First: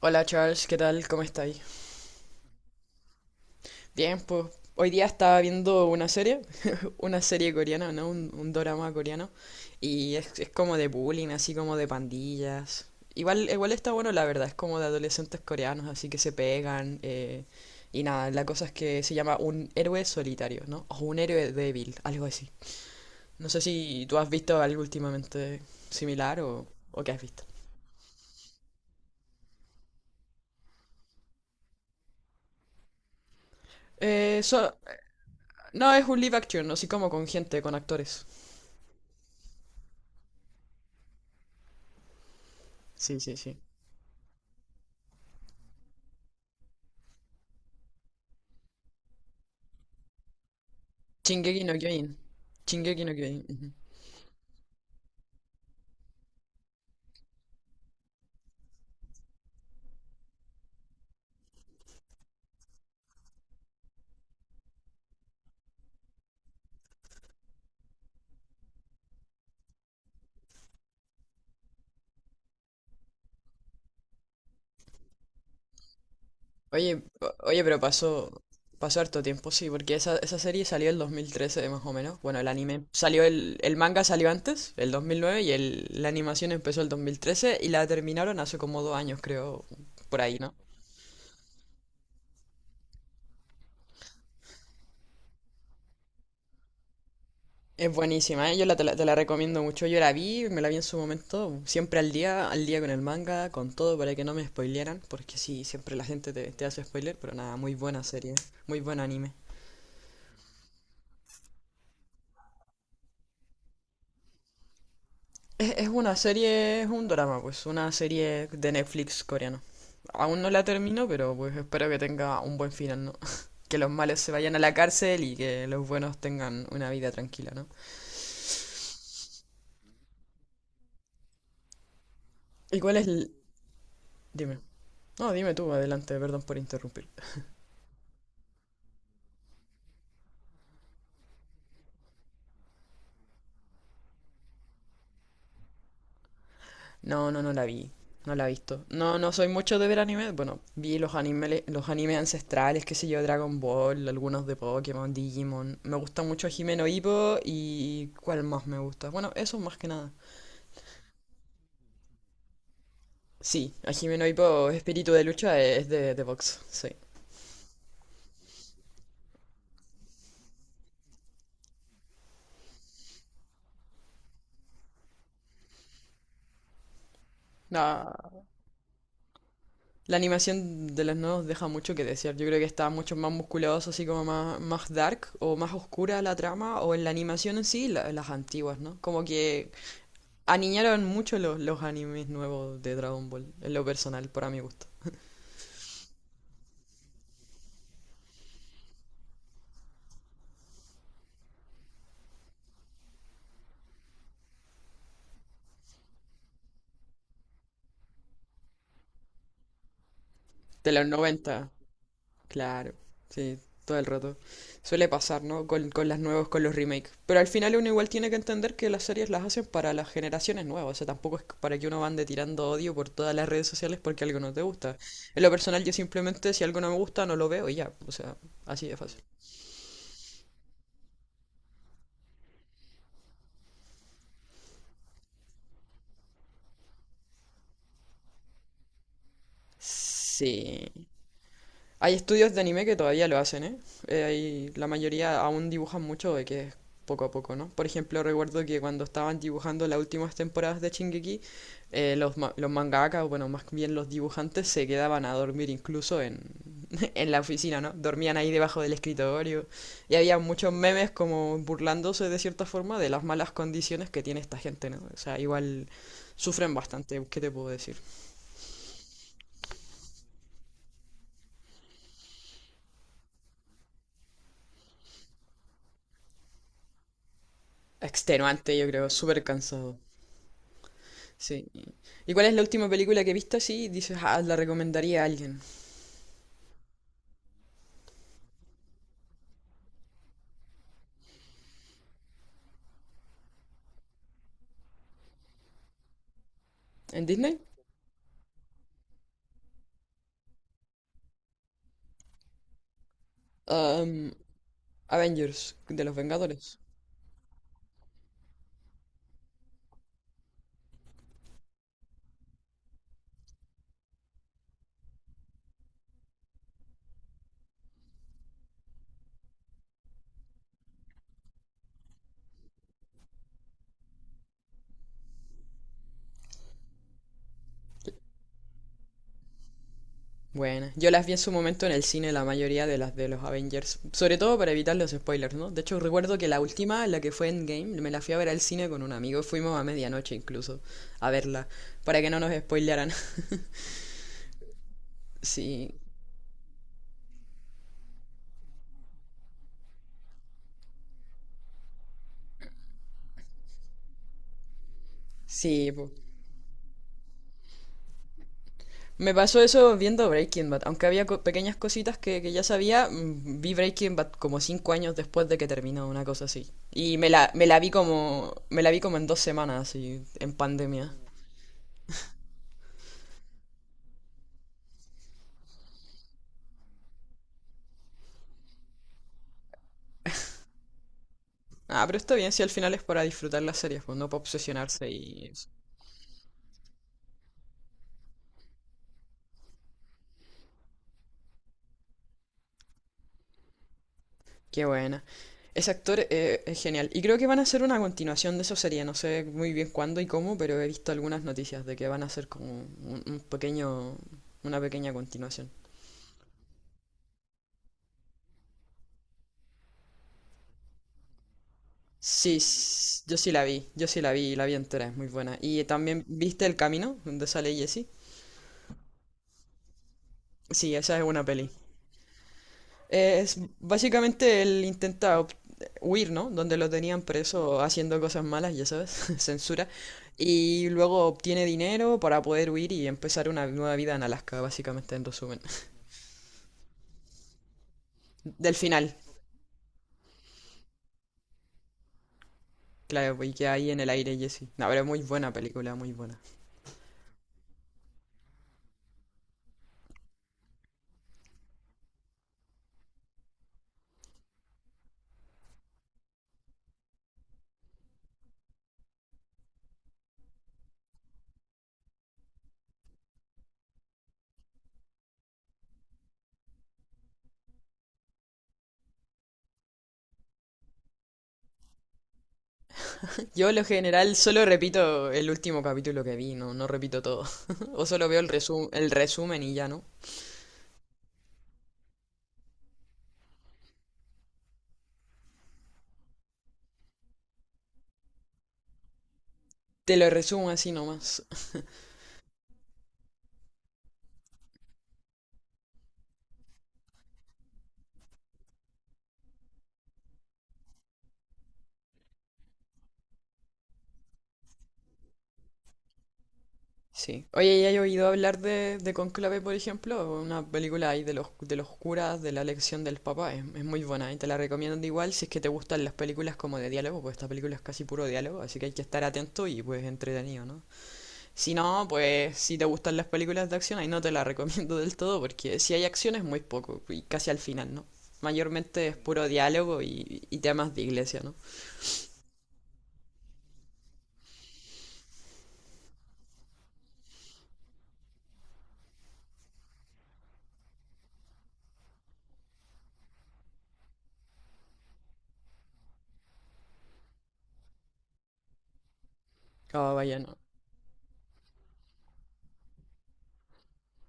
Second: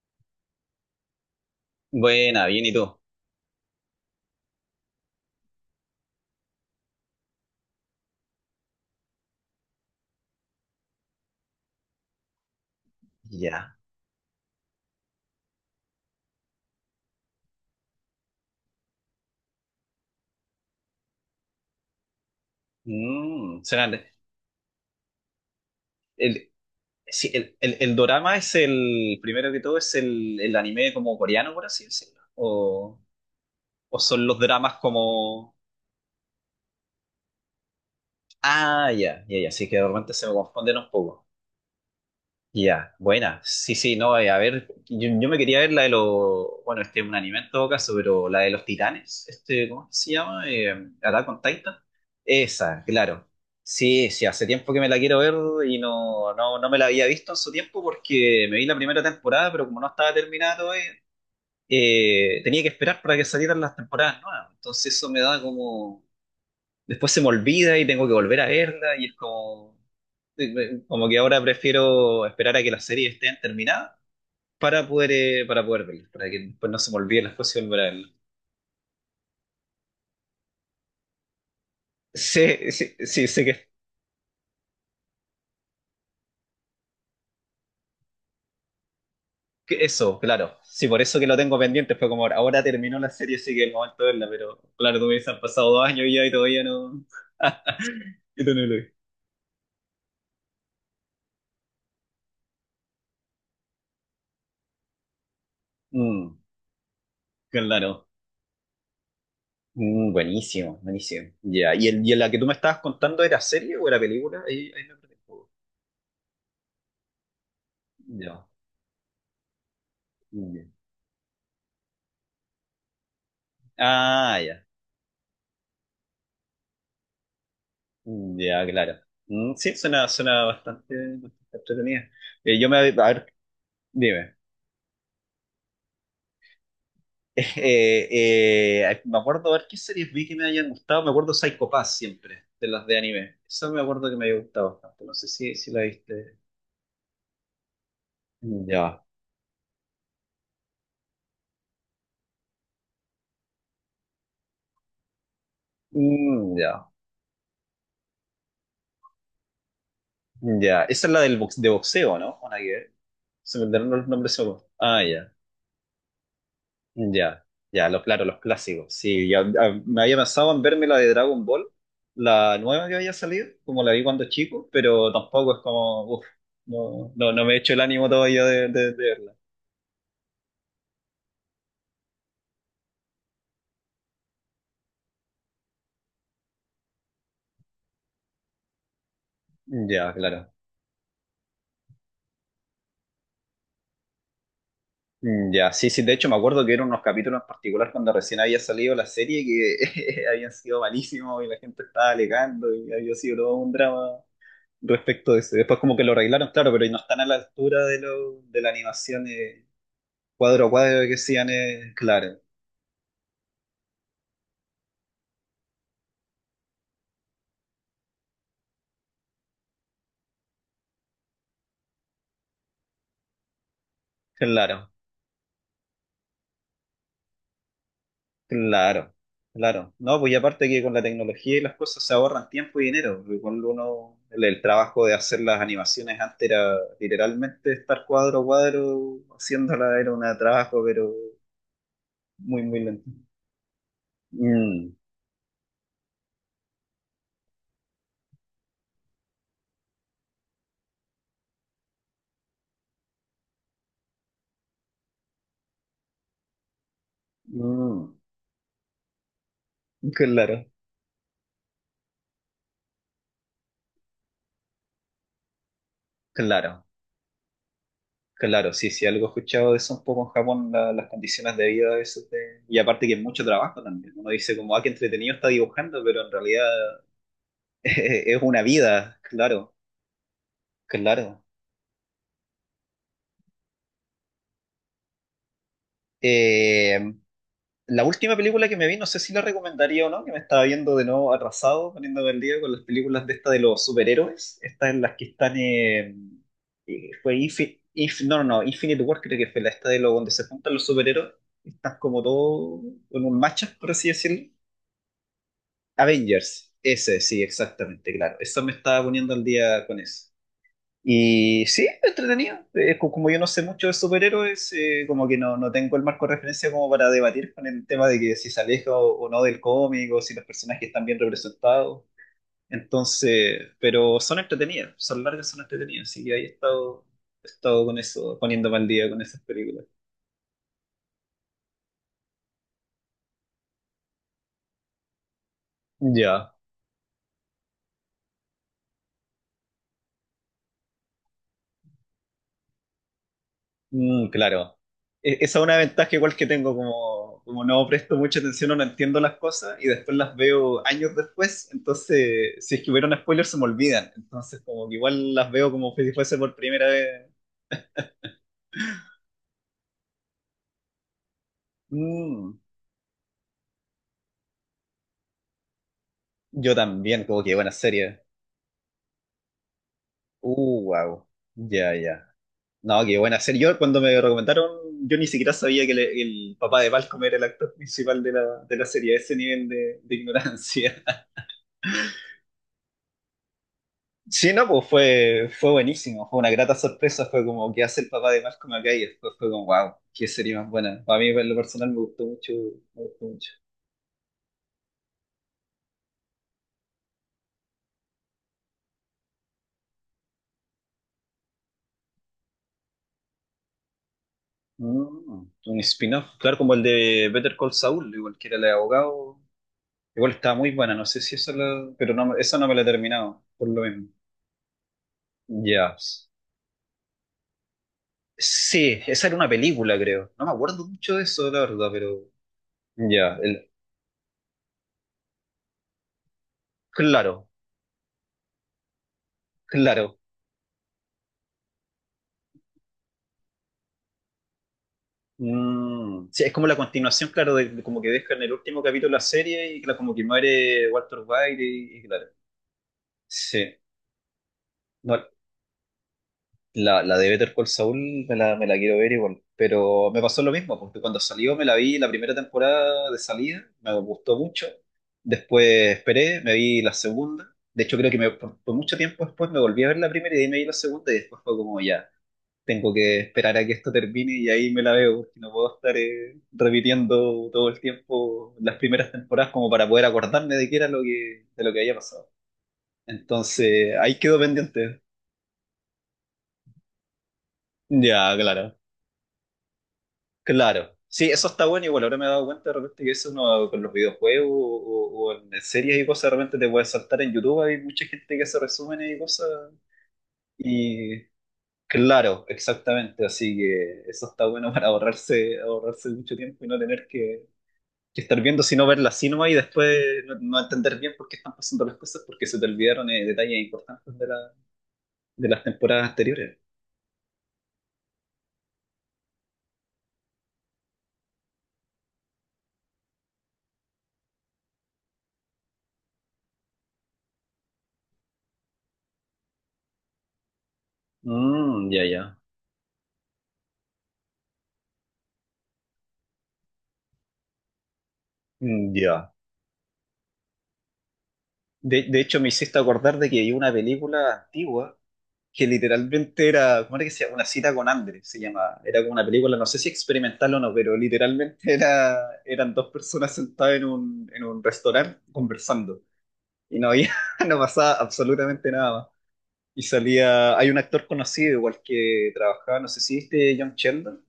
Hola Charles, ¿qué tal? ¿Cómo estáis? Buena, bien, ¿y tú? Bien, pues hoy día estaba viendo una serie, una serie coreana, ¿no? Un dorama coreano, y es como de bullying, así como de pandillas. Igual, igual Ya. está bueno, la verdad, es como de adolescentes coreanos, así que se pegan, y nada, la cosa es que se llama un héroe solitario, ¿no? O un héroe débil, algo así. No sé Suena- si tú has visto algo últimamente similar el, o qué has sí, visto. El dorama es primero que todo, es el anime como coreano, por así decirlo. O son los Eh, dramas so- como... no, es un live action, así como con gente, con actores. Ah, ya, ya, ya, sí que de repente se me confunden un poco. Ya, Sí, sí, buena. sí. Sí, sí, no, a ver, yo me quería ver la de los, bueno, este es un anime en todo caso, pero la de los titanes, este, ¿cómo se llama? Attack on Shingeki no Titan. Kyojin. Esa, Shingeki no claro. Kyojin. Ujú. Sí, sí, hace tiempo que me la quiero ver y no me la había visto en su tiempo porque me vi la primera temporada, pero como no estaba terminada todavía, tenía que esperar para que salieran las temporadas nuevas. Entonces eso me da como, después se me olvida y tengo que volver a verla y es como, como que ahora prefiero esperar a que las series estén terminadas para poder verlas, para que después no se me Oye, olvide las cosas oye, y pero volver a verlas. Pasó harto tiempo, sí, porque esa serie salió en 2013 más o menos. Bueno, el Sí, anime sí, salió, sí, sé el manga salió antes, el 2009, y la animación empezó el 2013 y la terminaron hace como dos años, creo, que eso, por ahí, ¿no? claro. Sí, por eso que lo tengo pendiente, fue como ahora, ahora terminó la serie, así que es el momento de verla, pero claro, tú me dices, han pasado dos años ya y todavía no... Es Y buenísima, tú ¿eh? no Yo lo la, te ves. la, te la recomiendo mucho. Yo la vi, me la vi en su momento, siempre al día con el manga, con todo, para que no me spoilearan, porque sí, siempre la gente Mm, te hace spoiler, pero nada, muy buena claro. serie, muy buen anime. Mm, buenísimo, buenísimo. Ya, ¿y, el, y la que tú me estabas contando era serie o era película? Ahí, ahí me perdí un poco. Es una serie, es un drama, pues, una Ya. serie de Netflix coreano. Aún no Mm, ya. la termino, pero pues espero que tenga un buen final, ¿no? Que los malos se Ah, vayan a ya. la cárcel y que los buenos tengan una vida tranquila, ¿no? Mm, ya, claro. Mm, sí, suena, suena bastante, bastante entretenida. Yo me, ¿Y a cuál es ver, el...? dime. Dime. No, dime tú, adelante, perdón por interrumpir. Eh, me acuerdo a ver qué series vi que me hayan gustado. Me acuerdo Psycho Pass siempre, de las de anime. Eso me acuerdo que me había gustado bastante. No sé si la viste. No, no, no la vi. No la he visto. Ya. No, no soy mucho de ver anime. Bueno, vi los animes ancestrales, qué sé yo, Dragon Ball, algunos de Pokémon, Digimon. Me gusta mucho Mm, Himeno ya. Hippo y... ¿Cuál más me gusta? Bueno, eso más que nada. Mm, ya. Esa es la del box, de boxeo, ¿no? Una que ver. Se me Sí, olvidaron a los Jimeno nombres solo. Hippo, Ah, espíritu de ya. lucha, es de box, sí. Ya, ya, lo, claro, los clásicos. Sí, ya, ya, me había pensado en verme la de Dragon Ball, la nueva que había salido, como la vi cuando chico, pero tampoco es como, uff, no, me he hecho el ánimo La, todavía de verla. la animación de los nodos deja mucho que desear. Yo creo que está mucho más musculoso, así como más, más dark o más oscura la trama, o en la animación en sí, las antiguas, ¿no? Como que Ya, claro. aniñaron mucho los animes nuevos de Dragon Ball, en lo personal, para mi gusto. Mm, ya, sí, sí, de hecho me acuerdo que eran unos capítulos en particular cuando recién había salido la serie que habían sido malísimos y la gente estaba alegando y había sido todo un drama respecto de eso. Después como que lo arreglaron, claro, pero no están a la altura de la animación cuadro a De los cuadro que hacían, 90. Claro. Claro, sí, todo el rato. Suele pasar, ¿no? Con las nuevas, con los remakes. Pero al final uno igual tiene que entender que las series las hacen para las generaciones nuevas. O sea, tampoco es para que uno ande tirando odio por todas las redes sociales porque algo no te Claro, gusta. En lo personal, yo simplemente si algo no me gusta, no lo veo y ya. O sea, así de claro, fácil. claro. No, pues y aparte que con la tecnología y las cosas se ahorran tiempo y dinero, porque cuando uno, el trabajo de hacer las animaciones antes era literalmente estar cuadro a cuadro haciéndola, era un trabajo, Sí. pero Hay estudios de muy, muy anime que lento. todavía lo hacen, ¿eh? La Mm, mayoría aún dibujan mucho de que es poco a poco, ¿no? Por ejemplo, recuerdo que cuando estaban dibujando las últimas temporadas de Shingeki, los mangakas, o bueno, más bien los dibujantes, se quedaban a dormir incluso en, en la oficina, ¿no? mm, Dormían ahí debajo del escritorio. Y había claro, muchos memes como burlándose de cierta forma de las malas condiciones que tiene esta gente, ¿no? O sea, igual sufren claro, bastante, ¿qué te puedo decir? claro. Sí, sí, algo he escuchado de eso un poco en Japón, la- las condiciones de vida de eso. De- y aparte que es mucho trabajo también. Uno dice como, ah, qué entretenido está dibujando, pero en realidad es una Extenuante, yo creo, vida, súper claro. cansado. Claro. Sí. ¿Y cuál es la última película que he visto así? Dices, ah, la recomendaría a alguien. Eh, la última película que me vi, no sé si la recomendaría o no, que me estaba viendo de nuevo atrasado, poniéndome al día con las películas de esta de los superhéroes, estas en las que están, ¿En fue Disney? Infi- Inf- no, no, no, Infinite War creo que fue la esta de lo donde se juntan los superhéroes, están como todos en un matchup, por así Am, decirlo. Avengers, de los Avengers, Vengadores. ese, sí, exactamente, claro, eso me estaba poniendo al día con eso. Y sí, entretenido. Es co- como yo no sé mucho de superhéroes, como que no, no tengo el marco de referencia como para debatir con el tema de que si se aleja o no del cómic, o si los personajes están bien representados. Entonces, pero son entretenidas, son largas, son entretenidas. Así que ahí he estado con eso, poniéndome al día con esas películas. Buena. Yo las vi en su momento en el cine, la mayoría de las de los Avengers. Sobre todo para evitar los spoilers, ¿no? De hecho, recuerdo que Ya. la última, la que fue Endgame, me la fui a ver al cine con un amigo. Fuimos a medianoche incluso a verla, para que no nos spoilearan. Mm, claro. E- esa es una Sí, ventaja igual que tengo, como, como no presto mucha atención o no entiendo las cosas y después las veo años después, entonces si es que hubiera un spoiler se me olvidan, entonces como que igual las veo sí, como po. si fuese por primera vez. Me pasó eso viendo Breaking Bad, aunque había pequeñas cositas que Mm, ya sabía, mm, vi Breaking Bad como cinco años después de que terminó, una cosa así. yo Y también, como que me buena la vi serie. Me la vi como en dos semanas, así, en pandemia. Wow. Ya, ya. No, qué buena serie. Yo cuando me recomendaron, yo ni siquiera sabía que le- el papá de Malcolm era el actor principal de la serie, a ese nivel de ignorancia. Ah, pero está bien, si al final es para disfrutar las series, pues no para Sí, no, pues obsesionarse y... fue, eso. fue buenísimo, fue una grata sorpresa, fue como que hace el papá de Malcolm acá y después fue como, wow, qué serie más buena. A mí en lo personal me gustó mucho, me gustó mucho. Qué buena. Ese actor, es genial. Y creo que van a hacer una continuación de esa serie, no sé muy bien cuándo y cómo, pero he visto algunas noticias de que van a hacer como un pequeño, una pequeña Mm, continuación. un spin-off, claro, como el de Better Call Saul, igual que era el de abogado, igual estaba muy buena, no sé si eso la, pero no, Sí, esa no me la he yo terminado, sí la por lo vi, yo mismo. sí la vi entera, es muy buena. Y Ya. también, ¿viste El Camino, donde sale Jesse? Sí, esa era una película, creo. No me acuerdo Sí, mucho esa de es una eso, la peli. verdad, pero ya, Es el- básicamente huir, ¿no? Donde lo tenían claro, preso haciendo cosas malas, ya sabes, censura. claro. Y luego obtiene dinero para poder huir y empezar una nueva vida en Alaska, básicamente, en resumen. Mm, sí, es como la continuación, claro, de como que deja en el Del último capítulo final, la serie y claro, como que muere Walter White y claro. claro, y que Sí, ahí en el aire Jesse. No, pero no, muy buena película, muy buena. La de Better Call Saul me la quiero ver igual, pero me pasó lo mismo, porque cuando salió me la vi la primera temporada de salida, me gustó mucho, después esperé, me vi la segunda, de hecho creo que me- por mucho tiempo después me volví a ver la primera y de ahí me vi la segunda y después fue como ya, tengo que esperar a que esto termine y ahí me la veo, porque no puedo estar repitiendo todo el tiempo las primeras temporadas como para poder acordarme de qué era lo que, de lo que había pasado. Yo, en lo Entonces, ahí general, quedó solo pendiente. repito el último capítulo que vi, no, no repito todo. O solo Ya, veo claro, el resumen y ya, ¿no? claro. Sí, eso está bueno, igual ahora me he dado cuenta de repente que eso uno con los videojuegos o- en series y cosas, de repente te puedes saltar en YouTube, hay mucha gente que hace resúmenes y cosas. Te lo resumo así Y nomás. claro, exactamente, así que eso está bueno para ahorrarse, ahorrarse mucho tiempo y no tener que estar viendo, sino verla así nomás y después no, no entender bien por qué están pasando las cosas, porque se te olvidaron detalles importantes de las temporadas anteriores. Sí. Oye, ¿ya has oído hablar de Cónclave, por ejemplo? Una película ahí de los curas, de la elección del Papa. Es muy buena y te la recomiendo igual si es que te gustan las películas como de diálogo, pues esta película es casi puro diálogo, así que hay que estar atento y pues entretenido, ¿no? Si Mm, ya, no, ya. pues si te gustan las películas de acción, ahí no te la recomiendo del todo porque si hay acción es muy poco y casi al final, ¿no? Mm, Mayormente es ya. puro diálogo y temas de iglesia, ¿no? De hecho, me hiciste acordar de que hay una película antigua que literalmente era, ¿cómo era que se llama? Una cita con Andrés se llama. Era como una película, no sé si experimental o no, pero literalmente era, eran dos personas sentadas en un restaurante conversando. Y no había, no pasaba absolutamente nada. Y Ah, vaya, no. salía, hay un actor conocido igual que trabajaba, no sé si viste John Sheldon,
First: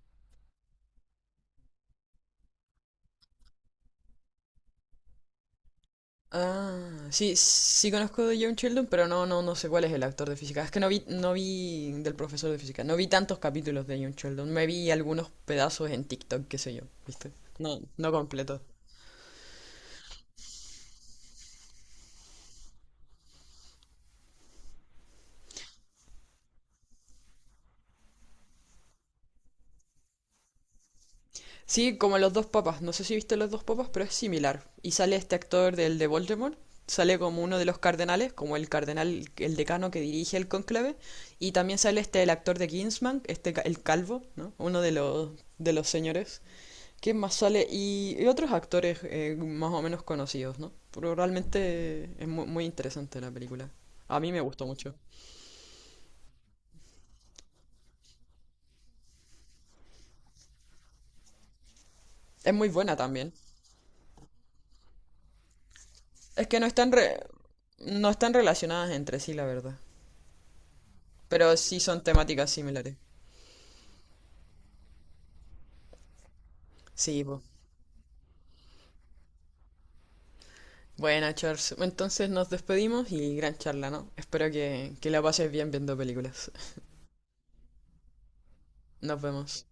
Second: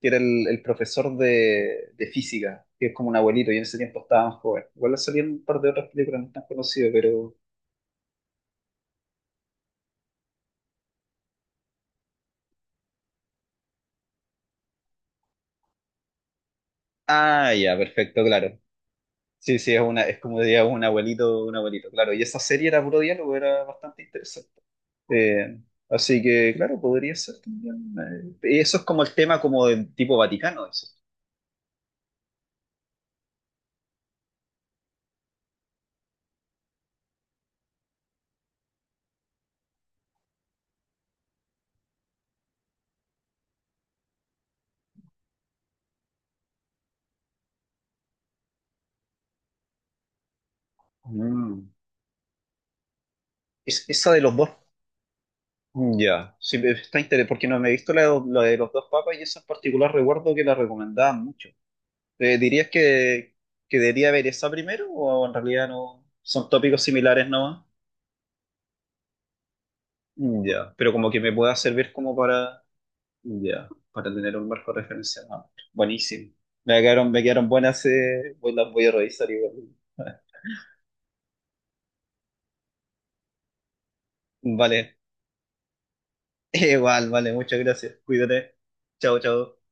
que era el profesor de física, que es como un abuelito, y en ese tiempo estaba más joven. Igual salían un par de otras películas no tan conocidas, Ah, sí, pero... sí conozco de John Sheldon, pero no, no, no sé cuál es el actor de física. Es que no vi, no vi del profesor de física, no vi tantos capítulos de John Sheldon, me vi algunos pedazos en TikTok, qué sé yo, ¿viste? Ah, ya, No, no perfecto, claro. completo. Sí, sí, es una, es como diría un abuelito, claro. Y esa serie era puro diálogo, era bastante interesante. Eh, así que, claro, podría ser también. Eso es como el tema como del tipo Vaticano, dices. Sí, como Los Dos Papas. No sé si viste Los Dos Papas, pero es similar. Y sale este actor del de Voldemort. Sale como uno de los cardenales, como el cardenal, el decano que dirige el cónclave. Y también sale este, el actor de Kingsman, este, el calvo, ¿no? Uno de los señores. ¿Quién más sale? Y otros actores, más o menos conocidos, ¿no? Pero Mm. realmente es muy interesante la película. Es, esa A de mí los me dos. gustó mucho. Ya, sí, está interesante, porque no me he visto la de los dos papas y esa en particular recuerdo que la recomendaban mucho. Es muy ¿Dirías buena también. Que debería ver esa primero o en realidad no? Es Son que no tópicos están, similares nomás. no están relacionadas entre sí, la verdad. Ya, pero como que me Pero pueda sí servir son como temáticas para, similares. ya, para tener un marco de referencia. Ah, buenísimo. Me Sí, pues. quedaron buenas, voy- las voy a revisar igual. Bueno, Charles, entonces nos despedimos y gran charla, ¿no? Espero Vale, que la pases bien viendo películas. igual, vale, muchas gracias. Cuídate. Chao, Nos chao. vemos.